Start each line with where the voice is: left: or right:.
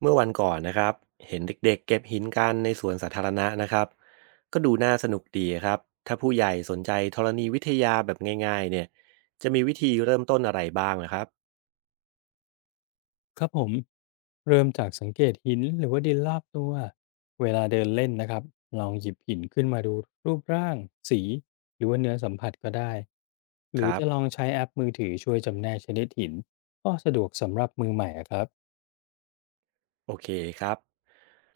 right: เมื่อวันก่อนนะครับเห็นเด็กๆเก็บหินกันในสวนสาธารณะนะครับก็ดูน่าสนุกดีครับถ้าผู้ใหญ่สนใจธรณีวิทยาแบบง่ายๆเนี่ยจะมีวิธีเริ่มต้นอะไรบ้างนะครับ
left: ครับผมเริ่มจากสังเกตหินหรือว่าดินรอบตัวเวลาเดินเล่นนะครับลองหยิบหินขึ้นมาดูรูปร่างสีหรือว่าเนื้อสัมผัสก็ได้ห
right: ค
left: รือ
right: รับ
left: จะลองใช้แอปมือถือช่วยจำแนกชนิดหินก็สะดวกสำหรับมือใหม่อะครับ
right: โอเคครับ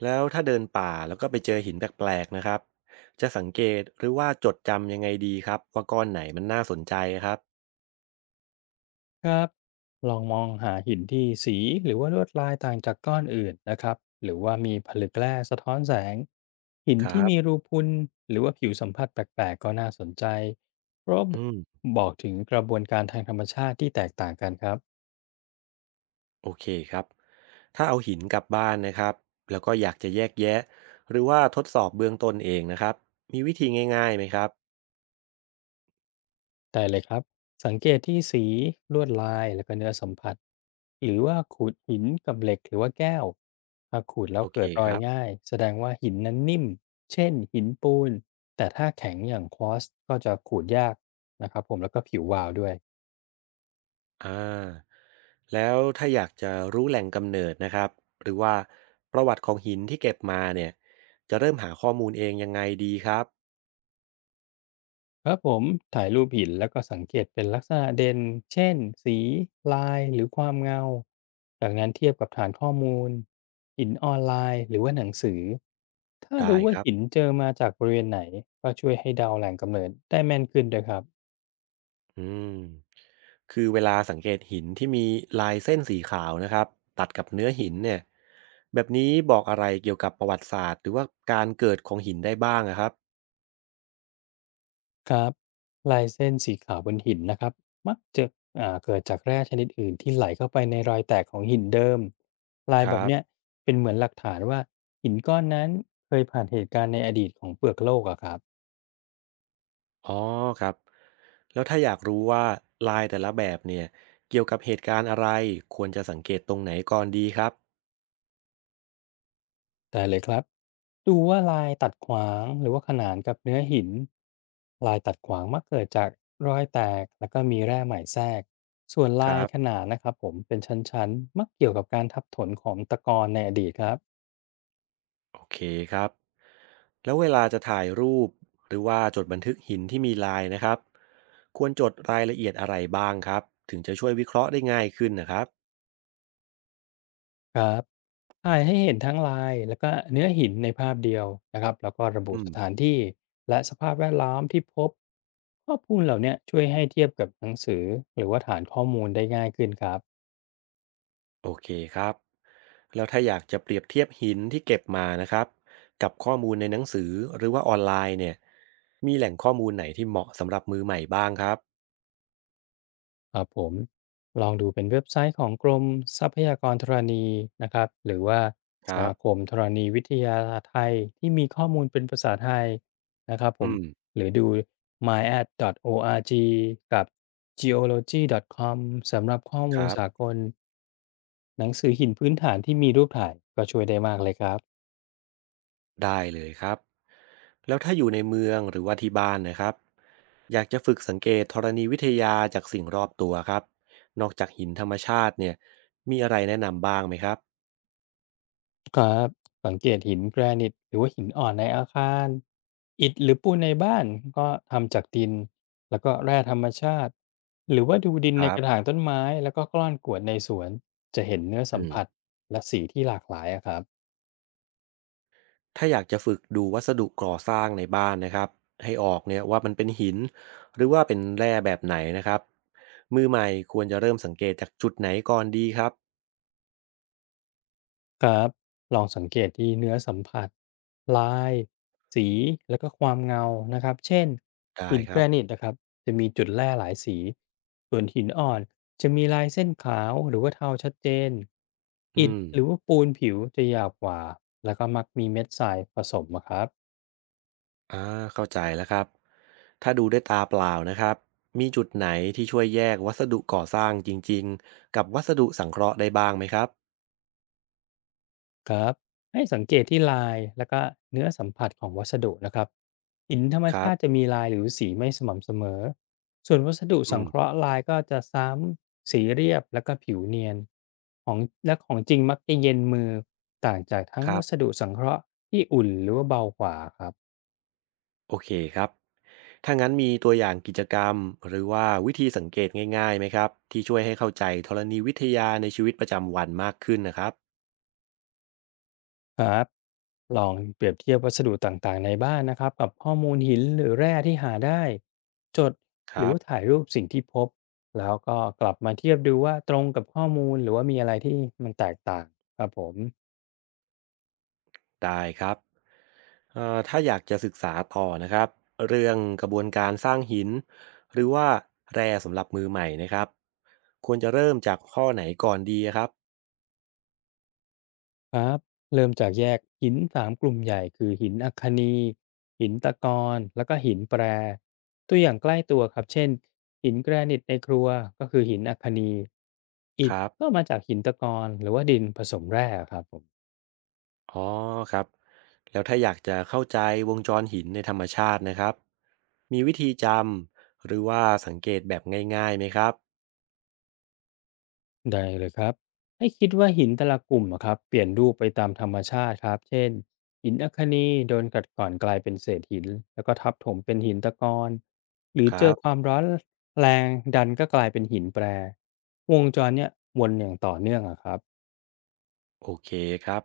right: แล้วถ้าเดินป่าแล้วก็ไปเจอหินแปลกๆนะครับจะสังเกตหรือว่าจดจำยังไงดีครับว่าก้อนไหนมันน่าสนใจครับ
left: ครับลองมองหาหินที่สีหรือว่าลวดลายต่างจากก้อนอื่นนะครับหรือว่ามีผลึกแร่สะท้อนแสงหิน
right: ครั
left: ที่มี
right: บ
left: รูพุนหรือว่าผิวสัมผัสแปลกๆก็น่าสนใจเพราะ
right: อืม
left: บอกถึงกระบวนการทางธรรมชาติที่แตกต่างกันครับ
right: โอเคครับถ้าเอาหินกลับบ้านนะครับแล้วก็อยากจะแยกแยะหรือว่าทดสอบเบื้องต้นเองนะครับมีวิธีง่ายๆไหมครับ
left: ได้เลยครับสังเกตที่สีลวดลายแล้วก็เนื้อสัมผัสหรือว่าขูดหินกับเหล็กหรือว่าแก้วถ้าขูดแล้
right: โอ
left: ว
right: เค
left: เกิดร
right: ค
left: อย
right: รับ
left: ง่ายแสดงว่าหินนั้นนิ่มเช่นหินปูนแต่ถ้าแข็งอย่างควอตซ์ก็จะขูดยากนะครับผมแล้วก็ผิววาวด้วย
right: อ่าแล้วถ้าอยากจะรู้แหล่งกำเนิดนะครับหรือว่าประวัติของหินที่เก็บมาเนี่ยจะเริ่มหาข้อมูลเองยังไงดีครับ
left: ครับผมถ่ายรูปหินแล้วก็สังเกตเป็นลักษณะเด่นเช่นสีลายหรือความเงาจากนั้นเทียบกับฐานข้อมูลหินออนไลน์หรือว่าหนังสือถ้า
right: ได้
left: รู้
right: ค
left: ว่า
right: รับ
left: หินเจอมาจากบริเวณไหนก็ช่วยให้เดาแหล่งกำเนิดได้แม่นขึ้นด้วยครับ
right: อืม คือเวลาสังเกตหินที่มีลายเส้นสีขาวนะครับตัดกับเนื้อหินเนี่ยแบบนี้บอกอะไรเกี่ยวกับประวัติศาสตร์หรือว่าการเกิดของหินได้บ้างอะครับ
left: ครับลายเส้นสีขาวบนหินนะครับมักจะเกิดจากแร่ชนิดอื่นที่ไหลเข้าไปในรอยแตกของหินเดิมลาย
right: ค
left: แบ
right: รั
left: บเนี้ย
right: บ
left: เป็นเหมือนหลักฐานว่าหินก้อนนั้นเคยผ่านเหตุการณ์ในอดีตของเปลือกโลกอะครับ
right: อ๋อครับแล้วถ้าอยากรู้ว่าลายแต่ละแบบเนี่ยเกี่ยวกับเหตุการณ์อะไรควรจะสังเกตตรงไหนก่อนดีครับ
left: ได้เลยครับดูว่าลายตัดขวางหรือว่าขนานกับเนื้อหินลายตัดขวางมักเกิดจากรอยแตกแล้วก็มีแร่ใหม่แทรกส่วน
right: ค
left: ลา
right: รั
left: ยข
right: บ
left: นานนะครับผมเป็นชั้นๆมักเกี่ยวกับการทับถนของตะกอนในอดีตครับ
right: โอเคครับแล้วเวลาจะถ่ายรูปหรือว่าจดบันทึกหินที่มีลายนะครับควรจดรายละเอียดอะไรบ้างครับถึงจะช่วยวิเคราะห์ได้ง่ายขึ้นนะครับ
left: ครับถ่ายให้เห็นทั้งลายแล้วก็เนื้อหินในภาพเดียวนะครับแล้วก็ระบุ
right: อื
left: สถา
right: ม
left: นที่และสภาพแวดล้อมที่พบข้อมูลเหล่าเนี้ยช่วยให้เทียบกับหนังสือหรือว่าฐานข้อมูลได้ง่ายขึ้นครับ
right: โอเคครับแล้วถ้าอยากจะเปรียบเทียบหินที่เก็บมานะครับกับข้อมูลในหนังสือหรือว่าออนไลน์เนี่ยมีแหล่งข้อมูลไหนที่เหมาะสำหรับมือใหม่บ้างครับ
left: ครับผมลองดูเป็นเว็บไซต์ของกรมทรัพยากรธรณีนะครับหรือว่า
right: ค
left: ส
right: รับ
left: มาคมธรณีวิทยาไทยที่มีข้อมูลเป็นภาษาไทยนะครับผ
right: อื
left: ม
right: ม
left: หรือดู myat.org กับ geology.com สำหรับข้อ
right: ค
left: มูล
right: รั
left: สา
right: บ
left: กลหนังสือหินพื้นฐานที่มีรูปถ่ายก็ช่วยได้มากเลยครับ
right: ได้เลยครับแล้วถ้าอยู่ในเมืองหรือว่าที่บ้านนะครับอยากจะฝึกสังเกตธรณีวิทยาจากสิ่งรอบตัวครับนอกจากหินธรรมชาติเนี่ยมีอะไรแนะนำบ้างไหมครับ
left: ครับสังเกตหินแกรนิตหรือว่าหินอ่อนในอาคารอิฐหรือปูนในบ้านก็ทำจากดินแล้วก็แร่ธรรมชาติหรือว่าดูดิน
right: ค
left: ใน
right: รั
left: ก
right: บ
left: ระถางต้นไม้แล้วก็กล้อนกรวดในสวนจะเห็นเนื้อสั
right: อื
left: ม
right: ม
left: ผัสและสีที่หลากหลายอะครับ
right: ถ้าอยากจะฝึกดูวัสดุก่อสร้างในบ้านนะครับให้ออกเนี่ยว่ามันเป็นหินหรือว่าเป็นแร่แบบไหนนะครับมือใหม่ควรจะเริ่มสังเกตจากจุดไหนก่อนดีครับ
left: ครับลองสังเกตที่เนื้อสัมผัสลายสีแล้วก็ความเงานะครับเช่น
right: ได้
left: หิน
right: ค
left: แก
right: รั
left: ร
right: บ
left: นิตนะครับจะมีจุดแร่หลายสีส่วนหินอ่อนจะมีลายเส้นขาวหรือว่าเทาชัดเจน
right: อื
left: อิฐ
right: ม
left: หรือว่าปูนผิวจะหยาบกว่าแล้วก็มักมีเม็ดทรายผสมอะครับ
right: อ่าเข้าใจแล้วครับถ้าดูด้วยตาเปล่านะครับมีจุดไหนที่ช่วยแยกวัสดุก่อสร้างจริงๆกับวัสดุสังเคราะห์ได้บ้างไหมครับ
left: ครับให้สังเกตที่ลายแล้วก็เนื้อสัมผัสของวัสดุนะครับหินธรรม
right: ครั
left: ชาติจะ
right: บ
left: มีลายหรือสีไม่สม่ำเสมอส่วนวัสดุ
right: อื
left: สัง
right: ม
left: เคราะห์ลายก็จะซ้ำสีเรียบแล้วก็ผิวเนียนของและของจริงมักจะเย็นมือต่างจากทั้ง
right: ครั
left: วัส
right: บ
left: ดุสังเคราะห์ที่อุ่นหรือว่าเบากว่าครับ
right: โอเคครับถ้างั้นมีตัวอย่างกิจกรรมหรือว่าวิธีสังเกตง่ายๆไหมครับที่ช่วยให้เข้าใจธรณีวิทยาในชีวิตประจำวันมากขึ้นนะครับ
left: ครับลองเปรียบเทียบวัสดุต่างๆในบ้านนะครับกับข้อมูลหินหรือแร่ที่หาได้จด
right: ค
left: หรือ
right: รับ
left: ว่าถ่ายรูปสิ่งที่พบแล้วก็กลับมาเทียบดูว่าตรงกับข้อมูลหรือว่ามีอะไรที่มันแตกต่างครับผม
right: ได้ครับถ้าอยากจะศึกษาต่อนะครับเรื่องกระบวนการสร้างหินหรือว่าแร่สำหรับมือใหม่นะครับควรจะเริ่มจากข้อไหนก่อนดีครับ
left: ครับเริ่มจากแยกหินสามกลุ่มใหญ่คือหินอัคคนีหินตะกอนแล้วก็หินแปรตัวอย่างใกล้ตัวครับเช่นหินแกรนิตในครัวก็คือหินอัคคนีอิ
right: ค
left: ฐ
right: รับ
left: ก็มาจากหินตะกอนหรือว่าดินผสมแร่ครับผม
right: อ๋อครับแล้วถ้าอยากจะเข้าใจวงจรหินในธรรมชาตินะครับมีวิธีจำหรือว่าสังเกตแบบง่ายๆไหมครับ
left: ได้เลยครับ ให้คิดว่าหินแต่ละกลุ่มอะครับเปลี่ยนรูปไปตามธรรมชาติครับ เช่นหินอัคนีโดนกัดกร่อนกลายเป็นเศษหินแล้วก็ทับถมเป็นหินตะกอนหรือ
right: ค
left: เจ
right: รั
left: อควา
right: บ
left: มร้อนแรงดันก็กลายเป็นหินแปรวงจรเนี่ยวนอย่างต่อเนื่องอะครับ
right: โอเคครับ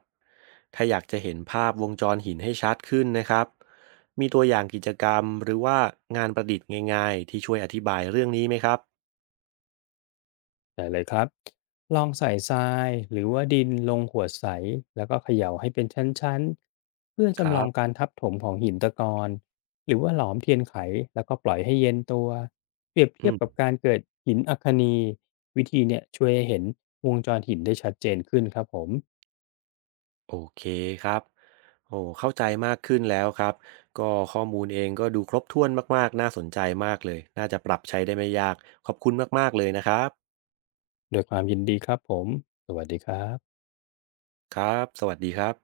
right: ถ้าอยากจะเห็นภาพวงจรหินให้ชัดขึ้นนะครับมีตัวอย่างกิจกรรมหรือว่างานประดิษฐ์ง่ายๆที่ช่วยอธิบายเรื่องนี้ไหมครับ
left: ได้เลยครับลองใส่ทรายหรือว่าดินลงขวดใสแล้วก็เขย่าให้เป็นชั้นๆเพื่อ
right: ครั
left: จำลอง
right: บ
left: การทับถมของหินตะกอนหรือว่าหลอมเทียนไขแล้วก็ปล่อยให้เย็นตัวเปรียบ
right: อื
left: เทียบ
right: ม
left: กับการเกิดหินอัคคนีวิธีเนี่ยช่วยให้เห็นวงจรหินได้ชัดเจนขึ้นครับผม
right: โอเคครับโอ้เข้าใจมากขึ้นแล้วครับก็ข้อมูลเองก็ดูครบถ้วนมากๆน่าสนใจมากเลยน่าจะปรับใช้ได้ไม่ยากขอบคุณมากๆเลยนะครับ
left: โดยความยินดีครับผมสวัสดีครับ
right: ครับสวัสดีครับ